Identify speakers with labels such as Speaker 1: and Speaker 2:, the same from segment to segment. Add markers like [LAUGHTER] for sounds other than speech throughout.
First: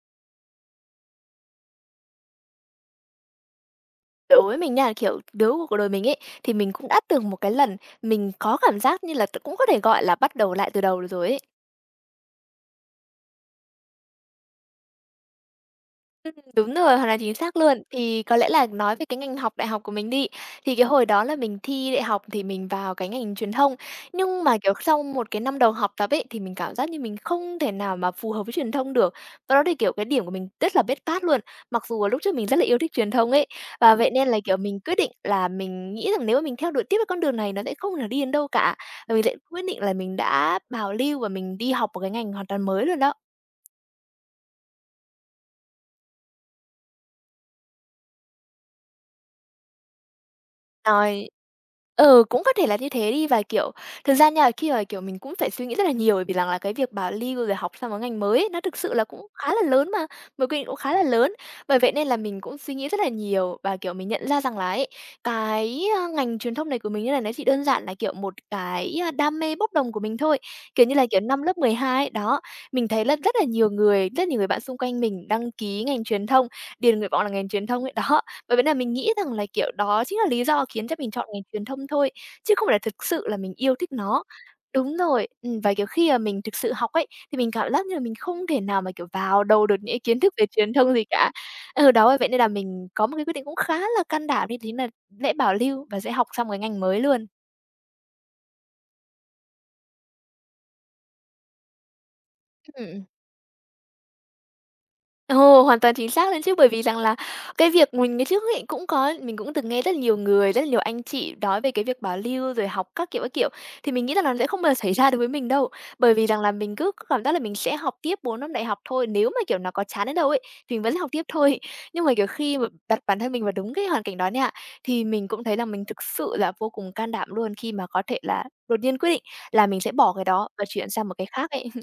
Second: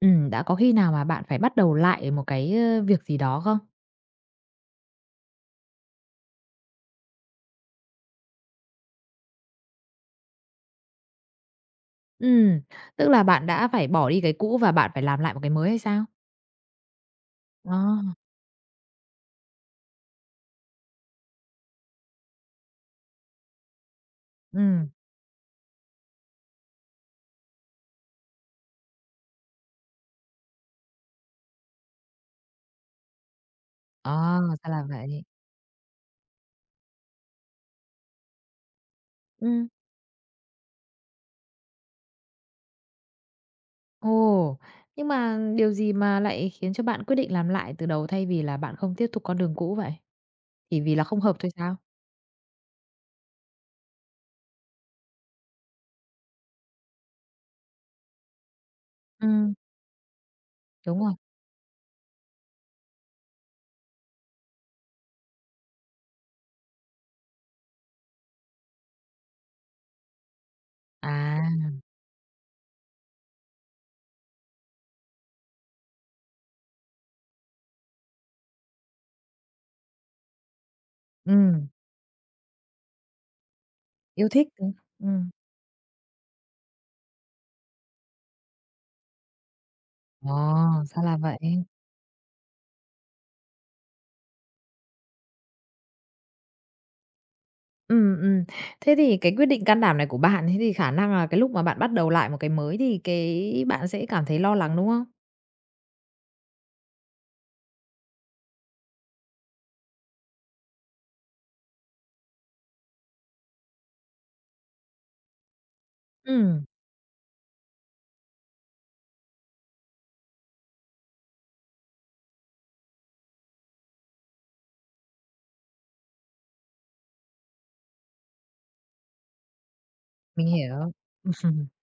Speaker 1: Ừ. Đã có khi nào mà bạn phải bắt đầu lại một cái việc gì đó không?
Speaker 2: Đối với mình nha, kiểu, đứa của đời mình ấy, thì mình cũng đã từng một cái lần mình có cảm giác như là cũng có thể gọi là bắt đầu lại từ đầu được rồi ấy.
Speaker 1: Ừ, tức là bạn đã phải bỏ đi cái cũ và bạn phải làm lại một cái mới hay sao?
Speaker 2: Đúng rồi, hoàn toàn chính xác
Speaker 1: Ờ,
Speaker 2: luôn. Thì có lẽ là nói về cái ngành học đại học của mình đi, thì cái hồi đó là mình thi đại học thì mình vào cái ngành truyền thông, nhưng mà,
Speaker 1: ừ,
Speaker 2: kiểu, sau một cái năm đầu học tập ấy, thì mình cảm giác như mình không thể nào mà phù hợp với truyền thông được. Và đó thì, kiểu, cái điểm của mình rất là bết bát luôn, mặc dù là lúc trước mình rất là yêu thích truyền thông ấy. Và vậy nên là,
Speaker 1: ờ,
Speaker 2: kiểu,
Speaker 1: ra
Speaker 2: mình
Speaker 1: là
Speaker 2: quyết định
Speaker 1: vậy.
Speaker 2: là mình nghĩ rằng nếu mà mình theo đuổi tiếp cái con đường này nó sẽ không thể đi đến đâu cả, và mình lại quyết
Speaker 1: Ừ.
Speaker 2: định là mình đã bảo lưu và mình đi học một cái ngành hoàn toàn mới luôn đó.
Speaker 1: Ồ, nhưng mà điều gì mà lại khiến cho bạn quyết định làm lại từ đầu thay vì là bạn không tiếp tục con đường cũ vậy? Chỉ vì là không
Speaker 2: Nói
Speaker 1: hợp thôi sao?
Speaker 2: ừ, cũng có thể là như thế đi. Và, kiểu, thực ra nha, khi mà, kiểu, mình cũng phải suy nghĩ rất là nhiều, bởi vì rằng là cái việc bảo lưu rồi học sang một ngành mới ấy, nó thực sự là cũng
Speaker 1: Ừ,
Speaker 2: khá là lớn mà, một quy định cũng khá
Speaker 1: đúng
Speaker 2: là
Speaker 1: rồi.
Speaker 2: lớn. Bởi vậy nên là mình cũng suy nghĩ rất là nhiều và, kiểu, mình nhận ra rằng là ấy, cái, a, ngành truyền thông này của mình như này nó chỉ đơn giản là, kiểu, một cái, a, đam mê bốc đồng của mình thôi. Kiểu như là, kiểu, năm
Speaker 1: À,
Speaker 2: lớp 12 ấy, đó, mình thấy là rất là nhiều người bạn xung quanh mình đăng ký ngành truyền thông, điền nguyện vọng là ngành truyền thông ấy, đó. Bởi vậy là mình nghĩ rằng là, kiểu, đó chính là lý do khiến cho mình chọn ngành truyền
Speaker 1: ừ,
Speaker 2: thông thôi, chứ không phải là thực sự là mình yêu thích nó.
Speaker 1: yêu thích, ừ,
Speaker 2: Đúng rồi,
Speaker 1: ừm,
Speaker 2: và, kiểu, khi mà mình thực sự học ấy, thì mình cảm giác như là mình không thể nào mà, kiểu, vào đầu được những cái kiến thức
Speaker 1: ờ,
Speaker 2: về truyền thông
Speaker 1: ra
Speaker 2: gì
Speaker 1: là
Speaker 2: cả.
Speaker 1: vậy.
Speaker 2: Ừ, đó, vậy nên là mình có một cái quyết định cũng khá là can đảm, đó chính là sẽ bảo lưu và sẽ học sang một cái ngành mới luôn.
Speaker 1: Ừm, ừm. Thế thì cái quyết định can đảm này của bạn, thế thì khả năng là cái lúc mà bạn bắt đầu lại một cái mới thì
Speaker 2: Ừm.
Speaker 1: cái bạn sẽ cảm thấy lo lắng, đúng không?
Speaker 2: Ồ, hoàn toàn chính xác luôn chứ, bởi vì rằng là cái việc mình ngày trước ấy cũng có mình cũng từng nghe rất nhiều người, rất nhiều anh chị nói về cái việc bảo lưu rồi học các kiểu, thì mình nghĩ là nó sẽ không bao giờ [LAUGHS] xảy ra đối với mình đâu. Bởi vì rằng là
Speaker 1: Ừm,
Speaker 2: mình cứ cảm giác là mình sẽ học tiếp 4 năm đại học thôi, nếu mà, kiểu, nó có chán đến đâu ấy, thì mình vẫn sẽ học tiếp thôi. [LAUGHS] Nhưng mà, kiểu, khi mà đặt bản thân mình vào đúng cái hoàn cảnh đó nha, thì mình cũng thấy là mình thực sự là vô cùng can đảm luôn khi mà có thể là đột nhiên quyết định là mình sẽ bỏ cái
Speaker 1: mình
Speaker 2: đó và chuyển
Speaker 1: hiểu.
Speaker 2: sang một cái khác
Speaker 1: [LAUGHS]
Speaker 2: ấy. [LAUGHS]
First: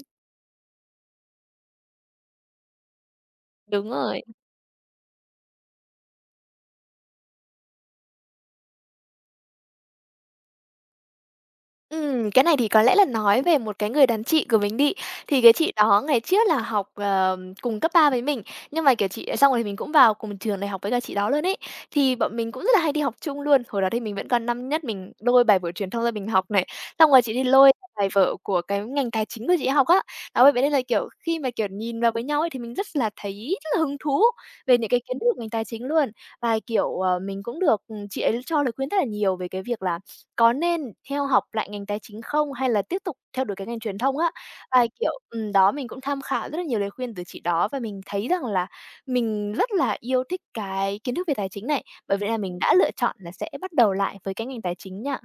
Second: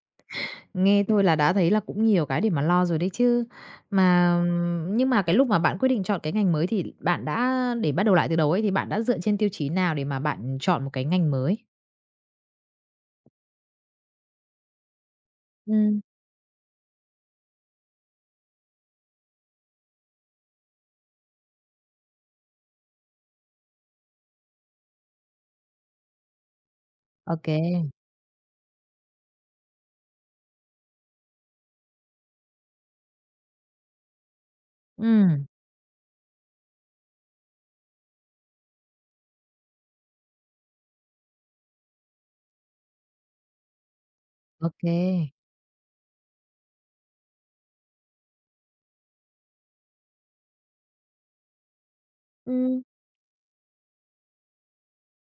Speaker 1: Nghe thôi là đã thấy là cũng nhiều cái để mà lo rồi đấy chứ.
Speaker 2: Đúng rồi.
Speaker 1: Mà nhưng mà cái lúc mà bạn quyết định chọn cái ngành mới thì bạn đã để bắt đầu lại từ đầu ấy, thì bạn đã dựa trên tiêu chí nào để mà bạn chọn một cái ngành mới?
Speaker 2: Cái này thì có lẽ là nói về một cái người đàn chị của mình đi. Thì cái chị
Speaker 1: Ừ,
Speaker 2: đó ngày trước là học, cùng cấp 3 với mình, nhưng mà, kiểu, xong rồi mình cũng vào cùng trường đại học với cả chị đó luôn ấy. Thì bọn mình cũng rất là hay đi học chung luôn. Hồi đó thì mình vẫn còn năm nhất, mình lôi bài vở truyền thông ra mình học này, xong rồi chị đi
Speaker 1: ok.
Speaker 2: lôi bài vở của cái ngành tài chính của chị học á. Đó, bởi vậy nên là, kiểu, khi mà, kiểu, nhìn vào với nhau ấy thì mình rất là thấy rất là hứng thú về những cái kiến
Speaker 1: Ừ,
Speaker 2: thức của
Speaker 1: ok.
Speaker 2: ngành tài chính luôn. Và, kiểu, ờ, mình cũng được, chị ấy cho lời khuyên rất là nhiều về cái việc là có nên theo học lại ngành tài chính không hay là tiếp tục theo đuổi cái ngành truyền thông á?
Speaker 1: Ừ.
Speaker 2: Và, kiểu, đó, mình cũng tham khảo rất là nhiều lời khuyên từ chị đó và mình thấy rằng là mình rất là yêu thích cái kiến thức về tài chính này, bởi vậy là mình đã lựa chọn là sẽ bắt đầu lại với cái ngành tài chính nha.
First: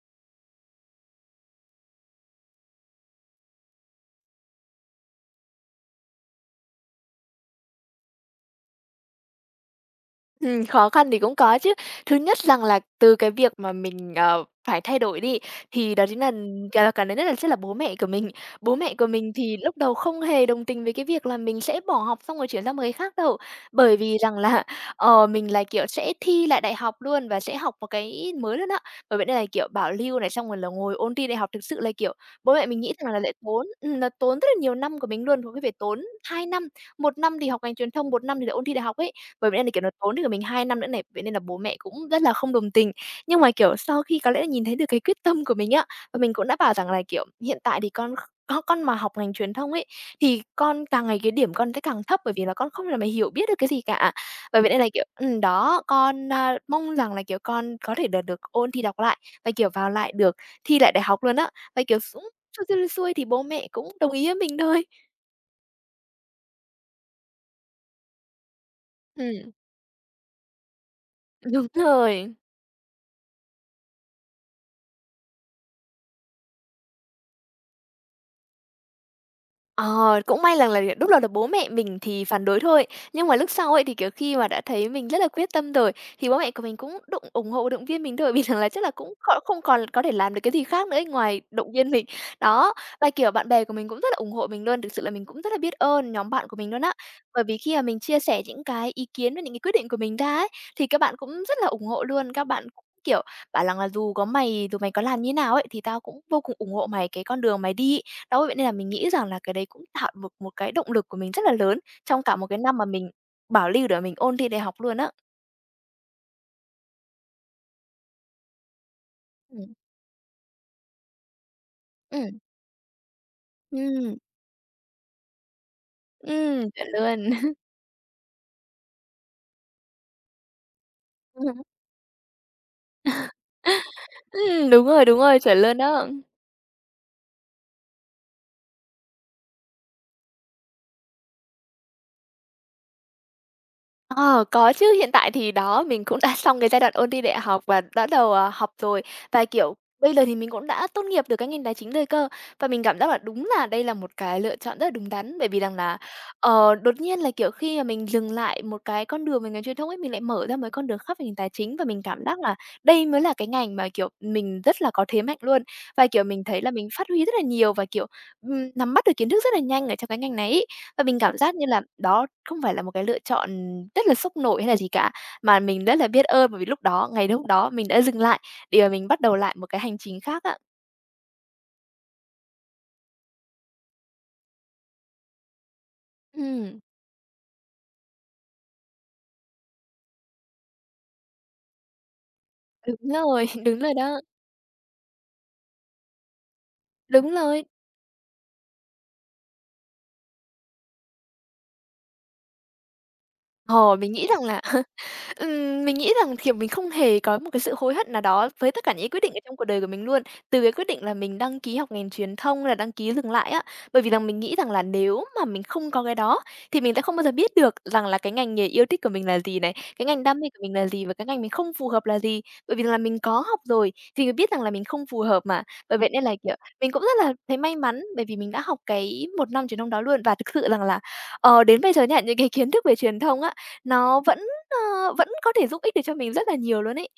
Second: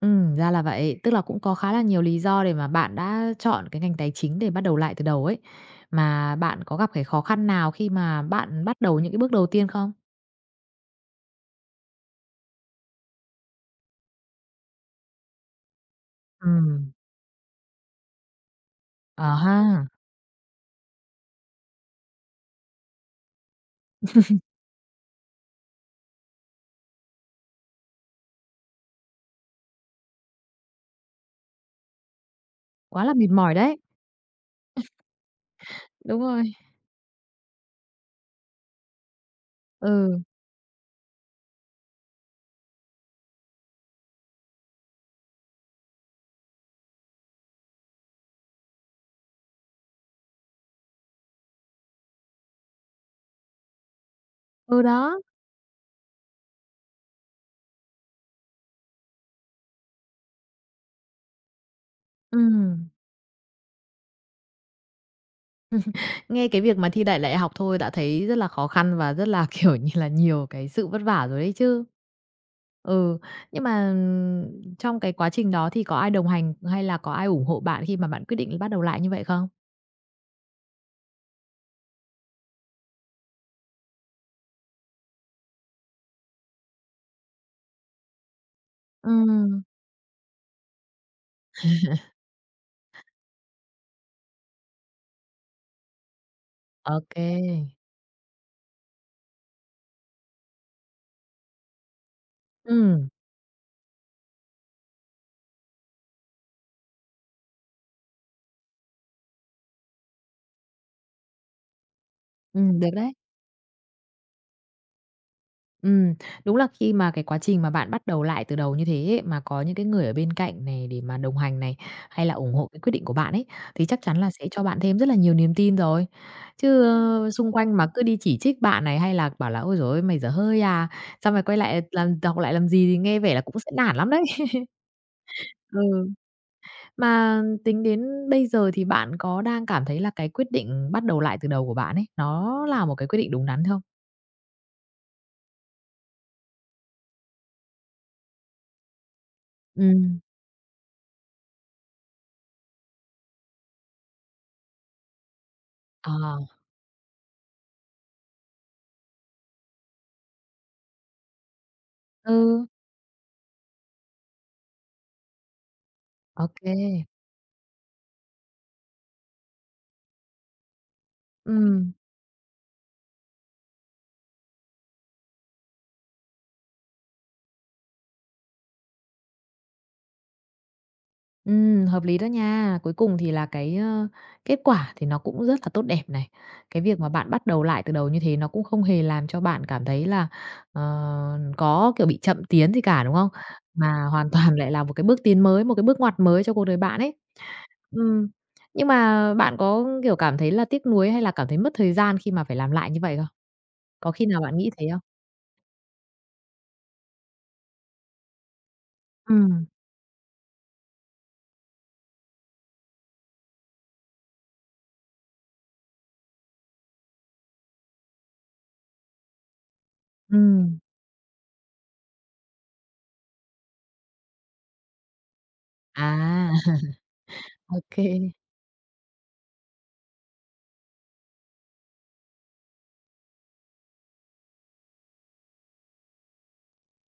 Speaker 1: Ừ, ra là vậy. Tức là cũng có khá là nhiều lý do để mà bạn đã chọn cái ngành tài chính để bắt đầu lại từ đầu ấy. Mà bạn có gặp cái khó khăn nào khi mà bạn bắt đầu những cái bước đầu tiên không?
Speaker 2: Khó khăn thì cũng có chứ. Thứ nhất rằng là từ cái việc mà mình, phải thay đổi đi, thì đó chính là
Speaker 1: Ừ,
Speaker 2: cả cảm thấy rất là sẽ là bố mẹ của mình. Bố mẹ của
Speaker 1: à
Speaker 2: mình thì lúc
Speaker 1: ha,
Speaker 2: đầu không hề đồng tình với cái việc là mình sẽ bỏ học xong rồi chuyển sang một cái khác đâu. Bởi vì rằng là, [LAUGHS] ờ, mình là, kiểu, sẽ thi lại đại học luôn và sẽ học một cái mới luôn á. Bởi vậy nên là, kiểu, bảo lưu này, xong rồi là ngồi ôn thi đại học thực sự là, kiểu, bố mẹ mình nghĩ
Speaker 1: quá
Speaker 2: rằng
Speaker 1: là
Speaker 2: là
Speaker 1: mệt
Speaker 2: lại
Speaker 1: mỏi
Speaker 2: tốn
Speaker 1: đấy.
Speaker 2: là tốn rất là nhiều năm của mình luôn, có khi phải tốn
Speaker 1: Đúng
Speaker 2: 2
Speaker 1: rồi,
Speaker 2: năm, một năm thì học ngành truyền thông, một năm thì lại ôn thi đại học ấy. Bởi vậy nên là, kiểu, nó tốn
Speaker 1: ừ,
Speaker 2: được mình 2 năm nữa này, vậy nên là bố mẹ cũng rất là không đồng tình. Nhưng mà, kiểu, sau khi có lẽ là nhìn thấy được cái quyết tâm của mình á, và mình cũng đã bảo rằng là, kiểu, hiện tại thì con kh con mà học ngành truyền thông ấy, thì con càng ngày cái điểm con sẽ càng thấp bởi vì là con không thể mà hiểu biết được cái gì cả. Bởi vậy nên
Speaker 1: ừ,
Speaker 2: là, kiểu
Speaker 1: đó.
Speaker 2: ừm, đó, con, a, mong rằng là, kiểu, con có thể là được ôn thi đọc lại và, kiểu, vào lại được thi lại đại học luôn á. Và, kiểu, cũng
Speaker 1: Ừ.
Speaker 2: xuôi xuôi xuôi thì bố mẹ cũng đồng ý với mình thôi.
Speaker 1: Nghe cái việc mà thi đại đại học thôi đã thấy rất là khó khăn và rất là,
Speaker 2: Ừm,
Speaker 1: [LAUGHS] kiểu như là, nhiều cái sự vất vả rồi
Speaker 2: [LAUGHS]
Speaker 1: đấy
Speaker 2: đúng
Speaker 1: chứ.
Speaker 2: rồi.
Speaker 1: Ừ, nhưng mà, trong cái quá trình đó thì có ai đồng hành hay là có ai ủng hộ bạn khi mà bạn quyết định bắt đầu lại như vậy không?
Speaker 2: Ờ, cũng may rằng là lúc đầu là bố mẹ mình thì phản đối thôi, nhưng mà lúc sau ấy thì, kiểu, khi mà đã thấy mình rất là quyết tâm rồi, thì bố mẹ của mình cũng ủng hộ, động viên mình thôi, [LAUGHS] vì rằng là chắc là cũng không
Speaker 1: Ừm.
Speaker 2: còn có thể làm được cái gì khác nữa ấy ngoài động viên mình. Đó, và, kiểu, bạn bè của mình cũng rất là ủng hộ mình luôn, thực sự là mình cũng rất là biết ơn nhóm bạn của mình luôn á.
Speaker 1: Ô kê.
Speaker 2: Bởi vì khi mà mình chia sẻ những cái ý kiến và những cái quyết định của mình ra ấy, thì các bạn cũng rất là ủng hộ luôn, các bạn cũng,
Speaker 1: Ừm,
Speaker 2: kiểu, bảo rằng là dù mày có làm như nào ấy, thì tao cũng vô cùng ủng hộ mày cái con đường mày đi." Đó, vậy nên là mình nghĩ rằng là cái đấy cũng tạo được một cái động lực của mình rất là lớn trong cả một cái năm mà
Speaker 1: được
Speaker 2: mình
Speaker 1: đấy.
Speaker 2: bảo lưu để mình ôn thi đại học luôn á.
Speaker 1: Ừm, đúng là khi mà cái quá trình mà bạn bắt đầu lại từ đầu như thế ấy, mà có
Speaker 2: Ừm.
Speaker 1: những cái người ở bên cạnh này để mà đồng hành này, hay là
Speaker 2: Ừm.
Speaker 1: ủng hộ cái quyết định của bạn ấy, thì chắc chắn
Speaker 2: Ừm.
Speaker 1: là sẽ cho bạn thêm rất là nhiều niềm tin rồi. Chứ,
Speaker 2: Chuẩn luôn.
Speaker 1: ơ, xung quanh mà cứ đi chỉ trích bạn này, hay là bảo là "Ôi giời ơi, mày dở hơi à, sao mày quay lại
Speaker 2: [LAUGHS]
Speaker 1: làm học lại làm gì?" thì nghe vẻ là cũng sẽ nản lắm đấy. [LAUGHS]
Speaker 2: Đúng rồi, chuẩn luôn đó.
Speaker 1: Ừ. Mà tính đến bây giờ thì bạn có đang cảm thấy là cái quyết định bắt đầu lại từ đầu của bạn ấy, nó là một cái quyết định đúng đắn không?
Speaker 2: Ờ, có chứ, hiện tại thì đó, mình cũng đã [LAUGHS] xong cái giai đoạn ôn thi đại học và đã học rồi. Và, kiểu, bây
Speaker 1: Ừm.
Speaker 2: giờ thì mình cũng đã tốt nghiệp được cái ngành tài chính rồi cơ. Và mình cảm giác là đúng là đây là một cái lựa chọn rất là đúng đắn, bởi vì rằng là,
Speaker 1: Ờ,
Speaker 2: ờ, đột nhiên là, kiểu, khi mà mình dừng lại một cái con đường về ngành truyền thông ấy, mình lại mở ra một con đường khác về ngành tài chính và mình cảm giác là
Speaker 1: ừ,
Speaker 2: đây mới là cái ngành mà, kiểu, mình rất là có thế mạnh luôn. Và, kiểu, mình
Speaker 1: ô
Speaker 2: thấy
Speaker 1: kê.
Speaker 2: là mình phát huy rất là nhiều và, kiểu, nắm bắt được kiến thức rất là nhanh ở trong cái ngành này ấy. Và mình cảm giác như là
Speaker 1: Ừm.
Speaker 2: đó không phải là một cái lựa chọn rất là sốc nổi hay là gì cả, mà mình rất là biết ơn bởi vì lúc đó mình đã dừng lại để mà mình bắt đầu lại một cái hành trình khác ạ.
Speaker 1: Hợp lý đó nha. Cuối cùng thì là cái kết quả thì nó cũng rất là tốt đẹp này.
Speaker 2: Ừm,
Speaker 1: Cái việc mà bạn bắt đầu lại từ đầu như thế nó cũng không hề làm cho bạn cảm thấy là, ờ, có, kiểu, bị chậm tiến gì
Speaker 2: đúng
Speaker 1: cả, đúng không?
Speaker 2: rồi, [LAUGHS] đúng rồi
Speaker 1: Mà
Speaker 2: đó,
Speaker 1: hoàn [LAUGHS] toàn lại là một cái bước tiến mới, một cái bước ngoặt mới cho cuộc đời bạn ấy.
Speaker 2: đúng rồi.
Speaker 1: Ừm, nhưng mà bạn có, kiểu, cảm thấy là tiếc nuối hay là cảm thấy mất thời gian khi mà phải làm lại như vậy không?
Speaker 2: Ờ, mình
Speaker 1: Có
Speaker 2: nghĩ
Speaker 1: khi nào
Speaker 2: rằng
Speaker 1: bạn
Speaker 2: là
Speaker 1: nghĩ
Speaker 2: [LAUGHS]
Speaker 1: thế không?
Speaker 2: Mình nghĩ rằng, kiểu, mình không hề có một cái sự hối hận nào đó với tất cả những quyết định ở trong cuộc
Speaker 1: Ừm,
Speaker 2: đời của mình luôn, từ cái quyết định là mình đăng ký học ngành truyền thông hay là đăng ký dừng lại á. Bởi vì rằng mình nghĩ rằng là nếu mà mình không có cái đó thì mình sẽ không bao giờ biết được rằng là cái ngành nghề yêu thích của mình là gì này, cái ngành đam mê của mình
Speaker 1: ừm.
Speaker 2: là gì và cái ngành mình không phù hợp là gì. Bởi vì là mình có học rồi thì mình biết rằng là mình không phù hợp mà. Bởi vậy nên là,
Speaker 1: À,
Speaker 2: kiểu,
Speaker 1: [LAUGHS]
Speaker 2: mình cũng rất là thấy may mắn
Speaker 1: ok.
Speaker 2: bởi vì mình đã học cái một năm truyền thông đó luôn. Và thực sự rằng là, đến bây giờ nha, những cái kiến thức về truyền thông á, nó vẫn có thể giúp ích được cho mình rất là nhiều luôn ấy.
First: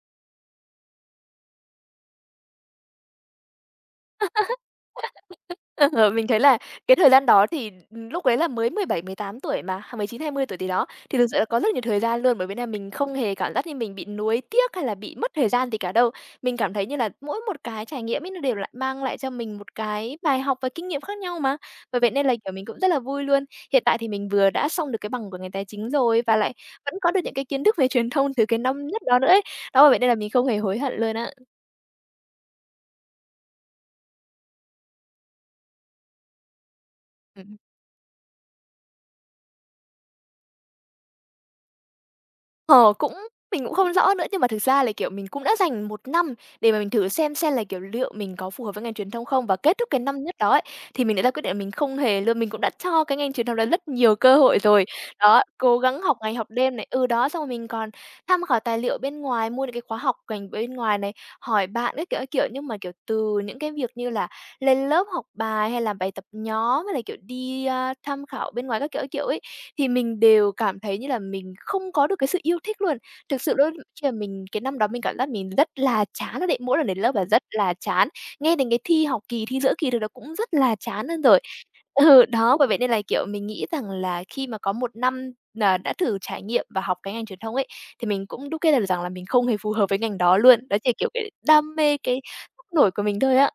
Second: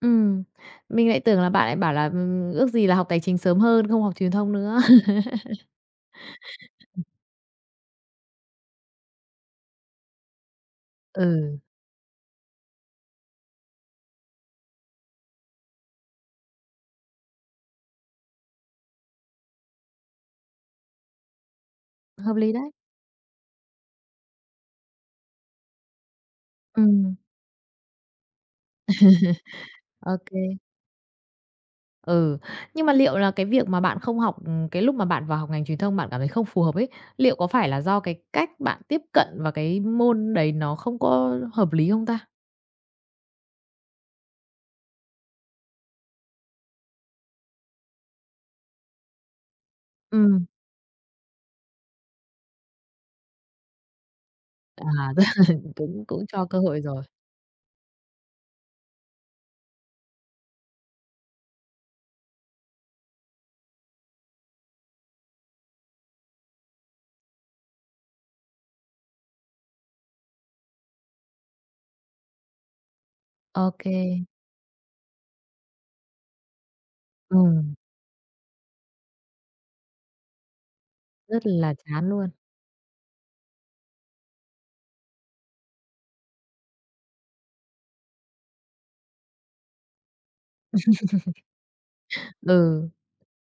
Speaker 1: Ừm, mình lại tưởng là bạn lại bảo là ước gì là học tài chính sớm hơn, không học truyền thông nữa. [LAUGHS]
Speaker 2: Ờ, mình thấy là cái thời gian đó thì, lúc đấy là mới 17 18 tuổi mà, à, 19 20 tuổi gì đó, thì thực sự là
Speaker 1: Ừ,
Speaker 2: có rất nhiều thời gian luôn, bởi vì là mình không hề cảm giác như mình bị nuối tiếc hay là bị mất thời gian gì cả đâu. Mình cảm thấy như là mỗi một cái trải nghiệm ấy nó đều lại mang lại cho mình một cái bài học và kinh nghiệm khác nhau mà. Bởi vậy nên là,
Speaker 1: hợp
Speaker 2: kiểu,
Speaker 1: lý
Speaker 2: mình
Speaker 1: đấy.
Speaker 2: cũng rất là vui luôn. Hiện tại thì mình vừa đã xong được cái bằng của ngành tài chính rồi và lại vẫn có
Speaker 1: Ừm,
Speaker 2: được những cái kiến thức về truyền thông từ cái năm nhất đó nữa ấy. Đó, bởi vậy nên
Speaker 1: ô
Speaker 2: là mình
Speaker 1: kê,
Speaker 2: không hề hối hận luôn á.
Speaker 1: ừ. Nhưng mà liệu là cái việc mà bạn không học cái lúc mà bạn vào học ngành truyền thông bạn cảm thấy không phù hợp ấy, liệu có
Speaker 2: Ừm.
Speaker 1: phải là do cái cách bạn tiếp cận và cái môn đấy nó không có hợp lý không ta?
Speaker 2: Ờ, cũng Mình cũng không rõ nữa, nhưng mà thực ra là, kiểu, mình cũng đã dành một năm để mà mình thử xem là, kiểu, liệu mình có phù hợp với ngành truyền thông không. Và kết thúc cái năm nhất
Speaker 1: Ừm,
Speaker 2: đó ấy, thì mình đã ra quyết định là mình không hề luôn. Mình cũng đã cho cái ngành truyền thông đó rất nhiều cơ hội rồi.
Speaker 1: à, [LAUGHS] tức
Speaker 2: Đó,
Speaker 1: là
Speaker 2: cố gắng
Speaker 1: cũng
Speaker 2: học
Speaker 1: cũng
Speaker 2: ngày học
Speaker 1: cho cơ
Speaker 2: đêm
Speaker 1: hội
Speaker 2: này,
Speaker 1: rồi.
Speaker 2: ừ, đó, xong rồi mình còn tham khảo tài liệu bên ngoài, mua những cái khóa học ngành bên ngoài này, hỏi bạn các kiểu, các kiểu. Nhưng mà, kiểu, từ những cái việc như là lên lớp học bài hay làm bài tập nhóm hay là, kiểu, đi, tham khảo bên ngoài các kiểu ấy, thì mình đều cảm thấy như là mình không có được cái sự yêu thích luôn. Thực sự luôn
Speaker 1: Ô kê,
Speaker 2: khi mà mình cái năm đó mình cảm giác mình rất là chán luôn ấy, mỗi lần đến lớp là rất là
Speaker 1: ừm,
Speaker 2: chán, nghe đến cái thi học kỳ, thi giữa kỳ thôi nó cũng rất là chán hơn rồi.
Speaker 1: rất là chán
Speaker 2: Ừ,
Speaker 1: luôn.
Speaker 2: đó, bởi vậy nên là, kiểu, mình nghĩ rằng là khi mà có một năm nà đã thử trải nghiệm và học cái ngành truyền thông ấy, thì mình cũng đúc kết ra được rằng là mình không hề phù hợp với ngành đó luôn. Đó chỉ kiểu, cái đam mê, cái
Speaker 1: Ừ.
Speaker 2: nổi của mình thôi á.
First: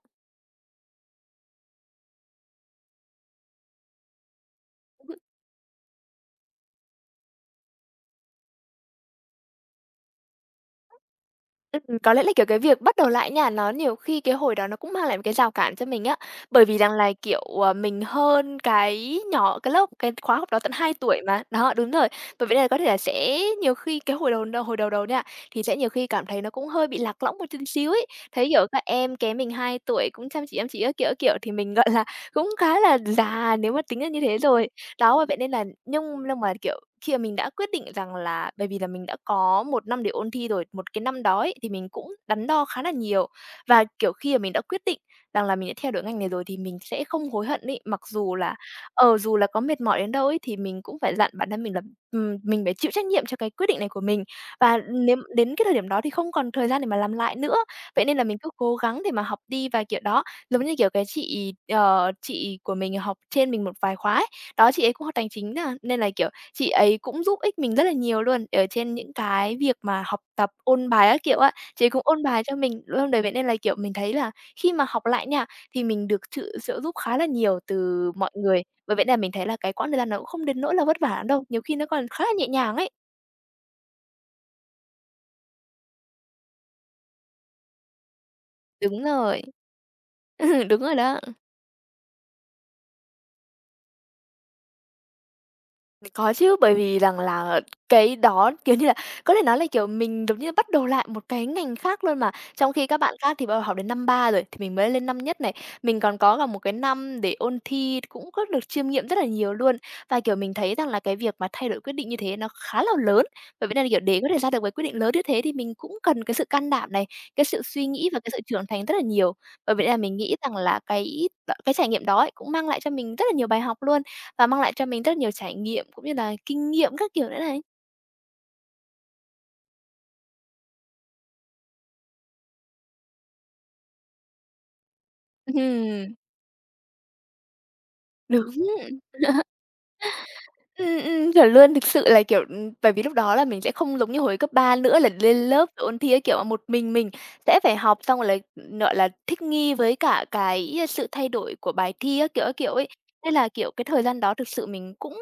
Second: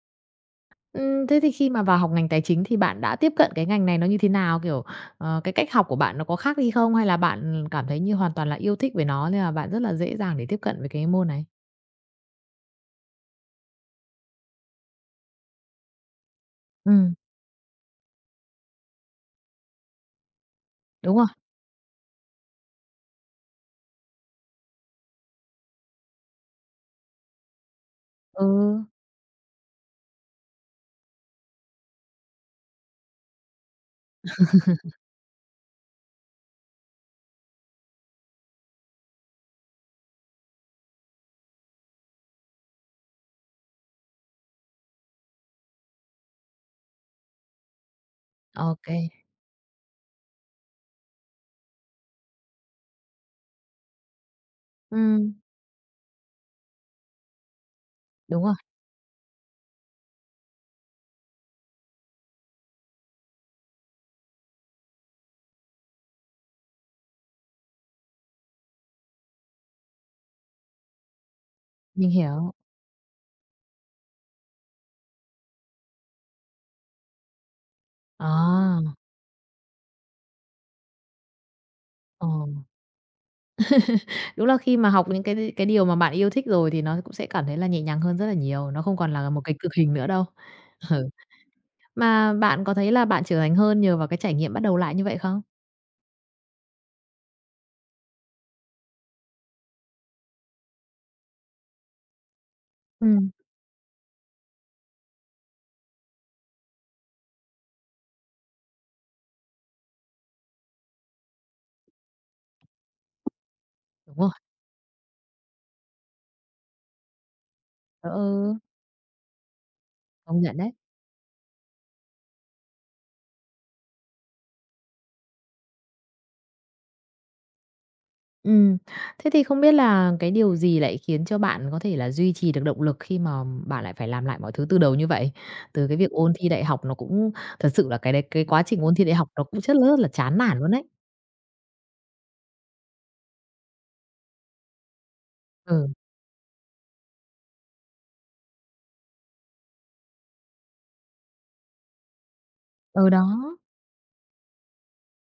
Speaker 1: Thế thì khi mà vào học ngành tài chính thì bạn đã tiếp cận cái ngành này nó như thế nào? Kiểu, cái cách học của bạn nó có khác đi không? Hay là bạn cảm thấy như hoàn toàn là yêu thích về nó nên là bạn rất là dễ dàng để tiếp cận với cái môn này?
Speaker 2: Có lẽ là, kiểu, cái việc bắt đầu lại nha, nó nhiều khi cái hồi đó nó cũng mang lại một cái rào cản cho mình á. Bởi vì rằng là,
Speaker 1: Ừm,
Speaker 2: kiểu, mình hơn cái nhỏ cái lớp cái khóa học đó tận hai
Speaker 1: đúng
Speaker 2: tuổi
Speaker 1: rồi,
Speaker 2: mà. Đó, đúng rồi. Bởi vậy nên là có thể là sẽ nhiều khi cái hồi đầu đầu nha, thì sẽ nhiều khi cảm thấy nó cũng hơi bị lạc lõng một chút xíu ấy.
Speaker 1: ừ,
Speaker 2: Thấy, kiểu, các em kém mình 2 tuổi cũng chăm chỉ các kiểu, thì mình, gọi là, cũng khá là già nếu mà tính ra như thế rồi. Đó, bởi vậy nên là nhưng mà, kiểu, khi mà mình đã quyết định rằng là bởi vì là mình đã có một năm để ôn thi rồi, một cái năm đó ấy, thì mình cũng đắn đo khá là nhiều. Và, kiểu, khi mà mình đã quyết định rằng là mình đã theo đuổi ngành này rồi thì mình sẽ không hối hận ý mặc dù là,
Speaker 1: ô
Speaker 2: dù là có mệt mỏi đến đâu ấy thì mình cũng phải dặn bản thân mình là, mình phải chịu trách nhiệm cho cái quyết định này của mình. Và nếu
Speaker 1: ừm,
Speaker 2: đến cái thời điểm đó thì không còn thời gian để mà làm lại nữa. Vậy nên là mình
Speaker 1: đúng
Speaker 2: cứ
Speaker 1: rồi,
Speaker 2: cố gắng để mà học đi và, kiểu, đó, giống như, kiểu, chị của mình học trên mình một vài khóa ấy, đó, chị ấy cũng học tài chính á, nên là, kiểu, chị ấy cũng giúp ích mình rất là nhiều luôn, ở trên những cái việc mà học tập, ôn bài các kiểu á, chị ấy cũng
Speaker 1: mình
Speaker 2: ôn bài
Speaker 1: hiểu.
Speaker 2: cho mình luôn đấy. Vậy nên là, kiểu, mình thấy là khi mà học lại nha, thì mình được sự trợ giúp khá là nhiều từ mọi người.
Speaker 1: À,
Speaker 2: Bởi vậy nên là mình thấy là cái quãng thời gian nó cũng không đến nỗi là vất vả lắm đâu, nhiều khi nó còn khá
Speaker 1: ờ,
Speaker 2: là nhẹ nhàng ấy.
Speaker 1: đúng là khi mà học những cái điều mà bạn yêu thích rồi thì nó cũng sẽ cảm thấy là nhẹ nhàng hơn rất là nhiều, nó không
Speaker 2: Đúng
Speaker 1: còn là
Speaker 2: rồi.
Speaker 1: một
Speaker 2: [LAUGHS]
Speaker 1: cái cực hình nữa đâu.
Speaker 2: Ừ, đúng
Speaker 1: [LAUGHS]
Speaker 2: rồi
Speaker 1: Ừ,
Speaker 2: đó.
Speaker 1: mà bạn có thấy là bạn trưởng thành hơn nhờ vào cái trải nghiệm bắt đầu lại như vậy không?
Speaker 2: Có chứ, bởi vì rằng là cái đó, kiểu như là, có thể nói là, kiểu, mình giống như bắt đầu lại một cái ngành khác luôn mà. Trong khi các bạn
Speaker 1: Ừm,
Speaker 2: khác thì bắt đầu học đến năm 3 rồi, thì mình mới lên năm nhất này. Mình còn có cả một cái năm để ôn thi, cũng có được chiêm nghiệm rất là nhiều luôn. Và, kiểu, mình thấy rằng là cái việc mà thay đổi quyết định như thế nó khá là lớn. Bởi vậy nên là, kiểu,
Speaker 1: đúng
Speaker 2: để có
Speaker 1: rồi,
Speaker 2: thể ra được cái quyết định lớn như thế thì mình cũng cần cái sự can đảm này, cái sự suy nghĩ
Speaker 1: ờ,
Speaker 2: và cái sự
Speaker 1: ừ.
Speaker 2: trưởng thành rất là nhiều. Bởi vậy nên là mình nghĩ
Speaker 1: Công
Speaker 2: rằng
Speaker 1: nhận đấy.
Speaker 2: là cái trải nghiệm đó ấy cũng mang lại cho mình rất là nhiều bài học luôn. Và mang lại cho mình rất nhiều trải nghiệm cũng như là kinh nghiệm các kiểu nữa này.
Speaker 1: Ừ, thế thì không biết là cái điều gì lại khiến cho bạn có thể là duy trì được động lực khi mà bạn lại phải làm lại mọi thứ từ đầu như vậy? Từ cái việc
Speaker 2: Ừm,
Speaker 1: ôn thi đại học nó cũng thật sự là cái quá trình ôn
Speaker 2: đúng.
Speaker 1: thi đại học nó cũng rất rất là chán nản luôn đấy.
Speaker 2: Chuẩn luôn. Thực sự là, kiểu, bởi vì lúc đó là mình sẽ không giống như hồi cấp 3 nữa là lên lớp rồi
Speaker 1: Ừ,
Speaker 2: ôn thi cái kiểu mà một mình sẽ phải học xong rồi là, gọi là, thích nghi với cả cái, sự thay đổi của bài thi các kiểu ấy.
Speaker 1: ừ, đó.
Speaker 2: Nên là, kiểu, cái thời gian đó thực sự mình cũng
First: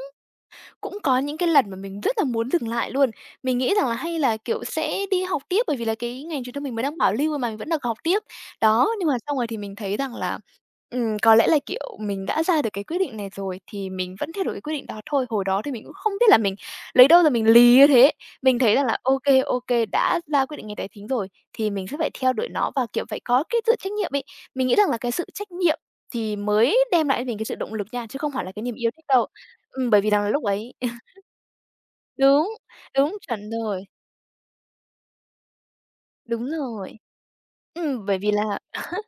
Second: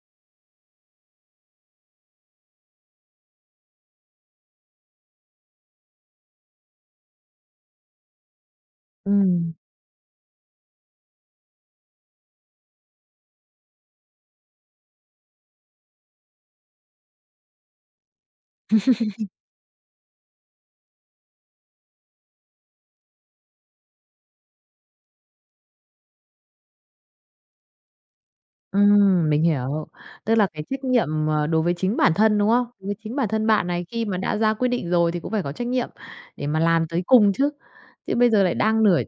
Speaker 2: Cũng có những cái lần mà mình rất là muốn dừng lại luôn. Mình nghĩ rằng là hay là, kiểu, sẽ đi học tiếp bởi vì là cái ngành truyền thông mình mới đang bảo lưu mà mình vẫn được học tiếp. Đó, nhưng
Speaker 1: Ừ.
Speaker 2: mà xong rồi thì mình thấy rằng là, có lẽ là, kiểu, mình đã ra được cái quyết định này rồi thì mình vẫn theo đuổi cái quyết định đó thôi. Hồi đó thì mình cũng không biết là mình lấy đâu ra mình lì như thế. Mình thấy rằng là ô kê, đã ra quyết định ngày tài chính rồi thì mình sẽ phải theo đuổi nó và, kiểu, phải có cái sự trách nhiệm ấy. Mình nghĩ rằng là cái sự trách nhiệm thì mới đem lại cho mình cái sự động lực nha, chứ không phải là cái niềm yêu thích đâu.
Speaker 1: Mình hiểu.
Speaker 2: Bởi vì rằng là
Speaker 1: Tức
Speaker 2: lúc
Speaker 1: là cái
Speaker 2: ấy
Speaker 1: trách nhiệm, đối với chính bản thân,
Speaker 2: Đúng,
Speaker 1: đúng không? Đối với chính
Speaker 2: đúng,
Speaker 1: bản thân
Speaker 2: chuẩn
Speaker 1: bạn
Speaker 2: rồi,
Speaker 1: này khi mà đã ra quyết định rồi thì cũng phải có trách nhiệm để
Speaker 2: đúng
Speaker 1: mà làm
Speaker 2: rồi.
Speaker 1: tới cùng chứ. Chứ
Speaker 2: Bởi
Speaker 1: bây
Speaker 2: vì
Speaker 1: giờ lại
Speaker 2: là
Speaker 1: đang nửa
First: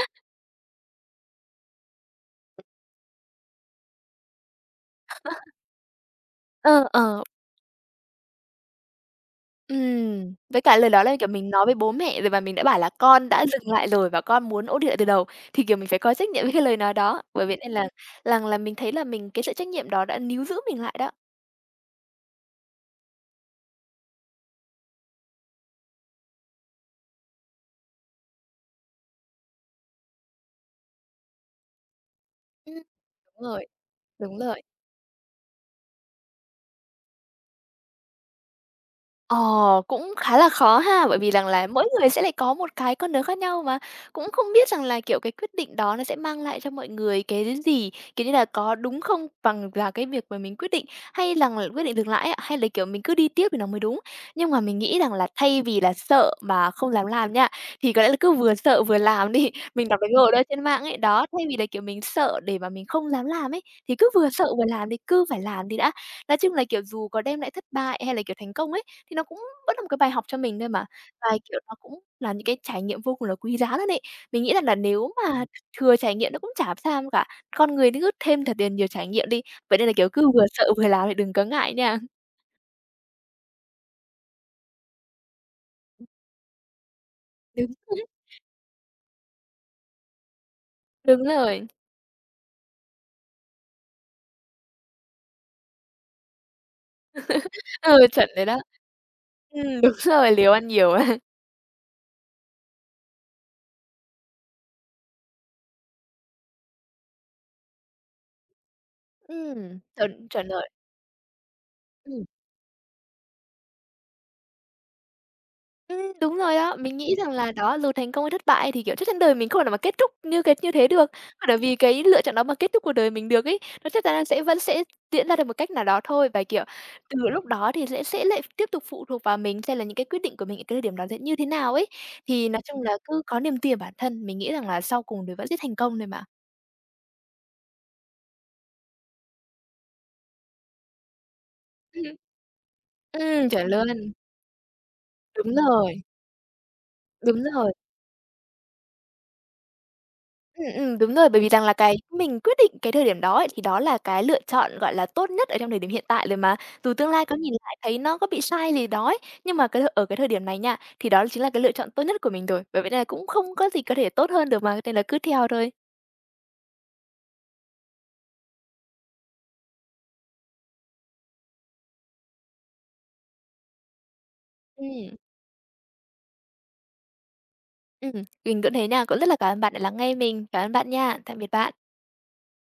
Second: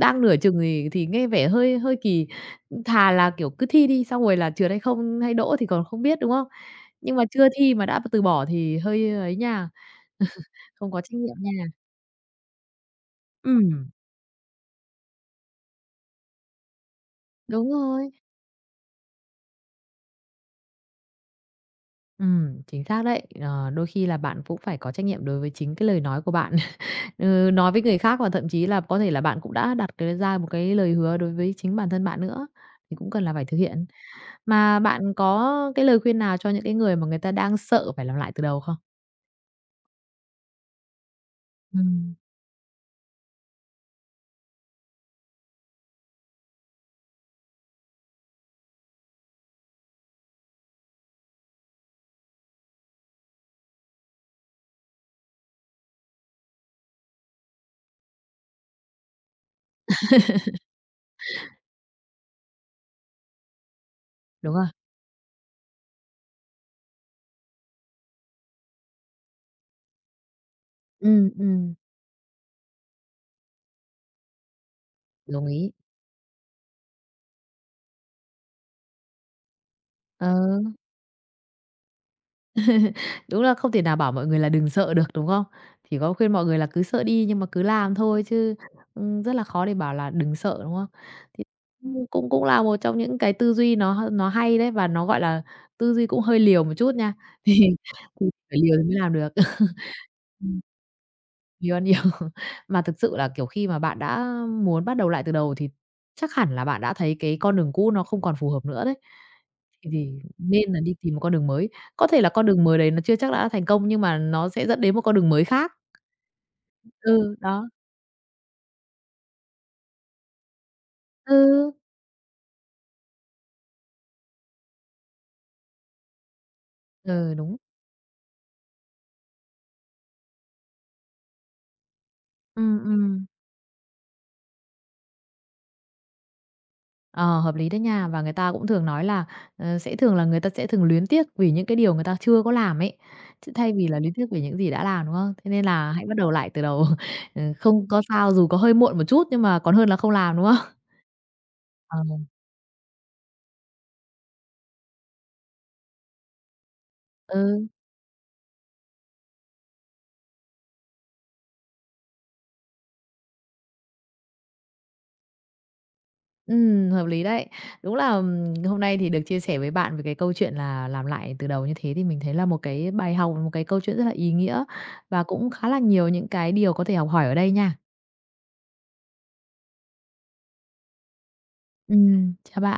Speaker 1: đang nửa chừng thì nghe vẻ hơi hơi kỳ. Thà là, kiểu, cứ thi đi, xong rồi là trượt hay không hay đỗ thì còn không biết, đúng không?
Speaker 2: ờ,
Speaker 1: Nhưng
Speaker 2: ờ,
Speaker 1: mà chưa thi mà đã từ bỏ thì hơi ấy nha,
Speaker 2: Với cả lời
Speaker 1: không có
Speaker 2: đó là,
Speaker 1: trách
Speaker 2: kiểu,
Speaker 1: nhiệm
Speaker 2: mình
Speaker 1: nha.
Speaker 2: nói với bố mẹ rồi và mình đã bảo là con đã dừng lại
Speaker 1: Ừm,
Speaker 2: rồi và con muốn ôn luyện từ đầu, thì, kiểu, mình phải có trách nhiệm với cái lời nói đó, bởi vậy
Speaker 1: đúng
Speaker 2: nên là
Speaker 1: rồi.
Speaker 2: là là mình thấy là mình cái sự trách nhiệm đó đã níu giữ mình lại đó.
Speaker 1: Chính xác đấy. Ờ, đôi khi là bạn cũng phải có trách nhiệm đối với chính cái lời nói của bạn. [LAUGHS] Ừ, nói với người khác và thậm chí là có thể là bạn cũng đã đặt cái ra một cái lời hứa đối với chính bản thân bạn nữa,
Speaker 2: Ừm,
Speaker 1: thì cũng cần là
Speaker 2: Đúng
Speaker 1: phải thực
Speaker 2: rồi,
Speaker 1: hiện.
Speaker 2: đúng rồi.
Speaker 1: Mà bạn có cái lời khuyên nào cho những cái người mà người ta đang sợ phải làm lại từ đầu không?
Speaker 2: Ờ, Cũng khá là khó ha, bởi vì rằng là mỗi người
Speaker 1: Ừm.
Speaker 2: sẽ lại có một cái con đường khác nhau mà, cũng không biết rằng là, kiểu, cái quyết định đó nó sẽ mang lại cho mọi người cái gì, kiểu như là, có đúng không bằng là cái việc mà mình quyết định, hay rằng là quyết định dừng lại ấy ạ, hay là, kiểu, mình cứ đi tiếp thì nó mới đúng. Nhưng mà mình nghĩ rằng là thay vì là sợ mà không dám làm nha, thì có lẽ là cứ vừa sợ vừa làm đi. [LAUGHS] Mình đọc cái ngồi đó trên mạng ấy, đó, thay vì là, kiểu, mình sợ để mà mình không dám làm ấy, thì cứ vừa sợ
Speaker 1: Đúng
Speaker 2: vừa
Speaker 1: không?
Speaker 2: làm đi, cứ phải làm đi đã. Nói chung là, kiểu, dù có đem lại thất bại hay là, kiểu, thành công ấy, thì nó cũng vẫn là một cái bài học cho mình thôi mà. Và,
Speaker 1: Ừm,
Speaker 2: kiểu, nó
Speaker 1: ừm.
Speaker 2: cũng là những cái trải nghiệm vô cùng là quý giá luôn ấy. Mình nghĩ rằng là nếu mà
Speaker 1: Đồng ý.
Speaker 2: thừa trải nghiệm nó cũng chả sao cả, con người cứ thêm thật là nhiều trải nghiệm đi. Vậy nên là, kiểu, cứ
Speaker 1: Ờ.
Speaker 2: vừa sợ vừa làm thì đừng có ngại nha.
Speaker 1: Đúng là không thể nào bảo mọi người là đừng sợ được, đúng không? Chỉ có khuyên mọi người là cứ sợ đi nhưng mà cứ
Speaker 2: Đúng [LAUGHS]
Speaker 1: làm
Speaker 2: rồi đấy,
Speaker 1: thôi chứ, rất là khó để bảo là đừng sợ, đúng không?
Speaker 2: đúng
Speaker 1: Thì
Speaker 2: rồi.
Speaker 1: cũng cũng cũng là một trong những cái tư duy nó hay đấy và nó, gọi là, tư duy cũng hơi liều một chút nha, [LAUGHS] thì
Speaker 2: Ừ,
Speaker 1: thì
Speaker 2: chuẩn rồi đó.
Speaker 1: phải liều thì mới làm được. [LAUGHS]
Speaker 2: Đúng rồi, liều
Speaker 1: Ừm.
Speaker 2: ăn nhiều. [LAUGHS]
Speaker 1: Nhiều, nhiều. [LAUGHS] Mà thực sự là, kiểu, khi mà bạn đã muốn bắt đầu lại từ đầu thì chắc hẳn là bạn đã thấy cái con đường cũ nó không còn phù hợp nữa đấy. Thì
Speaker 2: Chuẩn, chuẩn rồi.
Speaker 1: nên là đi tìm một con đường mới. Có thể
Speaker 2: Ừm.
Speaker 1: là con đường mới đấy nó chưa chắc đã thành công nhưng mà nó sẽ dẫn đến một con đường mới khác.
Speaker 2: Đúng rồi đó. Mình nghĩ rằng
Speaker 1: Ừ,
Speaker 2: là
Speaker 1: đó.
Speaker 2: đó, dù thành công hay thất bại thì, kiểu, chắc chắn đời mình không thể nào mà kết thúc như thế được. Bởi
Speaker 1: Ừ,
Speaker 2: vì cái lựa chọn đó mà kết thúc cuộc đời mình được ấy, nó chắc chắn là sẽ vẫn sẽ diễn ra được một cách nào đó thôi. Và, kiểu, từ
Speaker 1: ừ,
Speaker 2: lúc
Speaker 1: đúng.
Speaker 2: đó thì sẽ lại tiếp tục phụ thuộc vào mình xem là những cái quyết định của mình ở cái thời điểm đó sẽ như thế nào ấy. Thì nói
Speaker 1: Ừm,
Speaker 2: chung là cứ
Speaker 1: ừm.
Speaker 2: có niềm tin vào bản thân, mình nghĩ rằng là sau cùng thì vẫn sẽ thành công thôi mà.
Speaker 1: Ờ, hợp lý đấy nha. Và người ta cũng thường nói là người ta sẽ thường luyến tiếc vì những cái điều người
Speaker 2: Ừm,
Speaker 1: ta chưa có làm ấy,
Speaker 2: Ừm,
Speaker 1: chứ
Speaker 2: chuẩn
Speaker 1: thay vì là
Speaker 2: luôn.
Speaker 1: luyến tiếc vì những gì đã làm, đúng không? Thế
Speaker 2: Đúng
Speaker 1: nên là
Speaker 2: rồi,
Speaker 1: hãy bắt đầu lại từ đầu, [LAUGHS]
Speaker 2: đúng
Speaker 1: ừ,
Speaker 2: rồi.
Speaker 1: không có sao, dù có hơi muộn một chút nhưng mà còn hơn là không làm, đúng không?
Speaker 2: Đúng rồi, bởi vì rằng là cái
Speaker 1: Ờ,
Speaker 2: mình quyết định cái thời điểm đó ấy, thì đó là cái lựa chọn, gọi là, tốt nhất ở trong thời điểm hiện tại rồi mà. Dù tương lai có nhìn
Speaker 1: ừ,
Speaker 2: lại thấy nó có bị sai gì đó ấy, nhưng mà cái thời ở cái thời điểm này nha, thì đó chính là cái lựa chọn tốt nhất của mình rồi, bởi vậy nên là cũng không có gì có thể tốt hơn được mà, nên là cứ theo thôi.
Speaker 1: hợp lý đấy. Đúng là, hôm nay thì được chia sẻ với bạn về cái câu chuyện là làm lại từ đầu như thế thì mình thấy là một cái bài học, một cái câu chuyện rất là ý nghĩa
Speaker 2: Ừm,
Speaker 1: và cũng khá là nhiều những cái điều có thể học hỏi ở đây nha.
Speaker 2: ừm, mình cũng thế nha, cũng rất là cảm ơn bạn đã lắng nghe mình. Cảm ơn bạn nha. Tạm biệt bạn.
Speaker 1: Chào bạn.